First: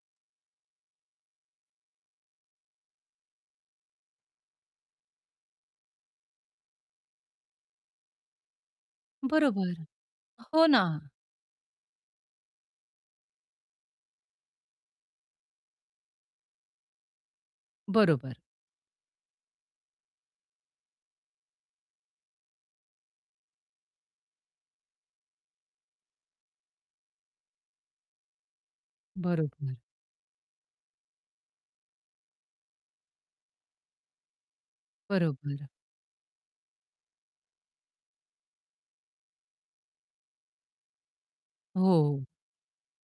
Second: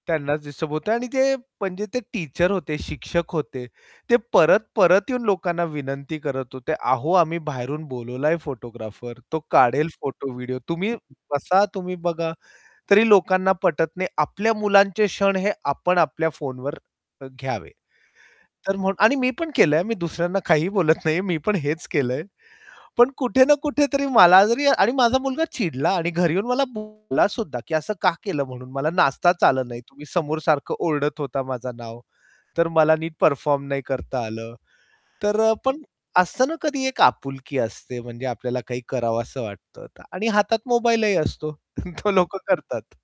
त्यांनाच डिस्टर्ब होतयं आणि ते म्हणजे ते टीचर होते, शिक्षक होते. ते परत-परत येऊन लोकांना विनंती करत होते. "अहो, आम्ही बाहेरून बोलावलं आहे फोटोग्राफर, तो बरोबर. काढेल फोटो, व्हिडिओ. हो ना. तुम्ही बसा, तुम्ही बघा." तरी लोकांना पटत नाही. आपल्या मुलांचे क्षण हे आपण आपल्या फोनवर अ, घ्यावे. बरोबर. तर म्हणून आणि मी पण केलंय. मी दुसऱ्यांना काहीही बोलत नाहीये. मी पण हेच केलंय. पण कुठे ना कुठेतरी मला जरी आणि माझा मुलगा चिडला आणि घरी येऊन मला बोललासुद्धा, की "असं का केलं?" म्हणून "मला नाचताच आलं बरोबर. नाही. तुम्ही समोर सारखं ओरडत होता माझं नाव, तर मला नीट परफॉर्म नाही करता आलं." तर अ, बरोबर. पण असतं ना कधी एक आपुलकी असते म्हणजे आपल्याला काही करावसं वाटतं का आणि हातात मोबाईलही असतो तो हो. लोकं करतात.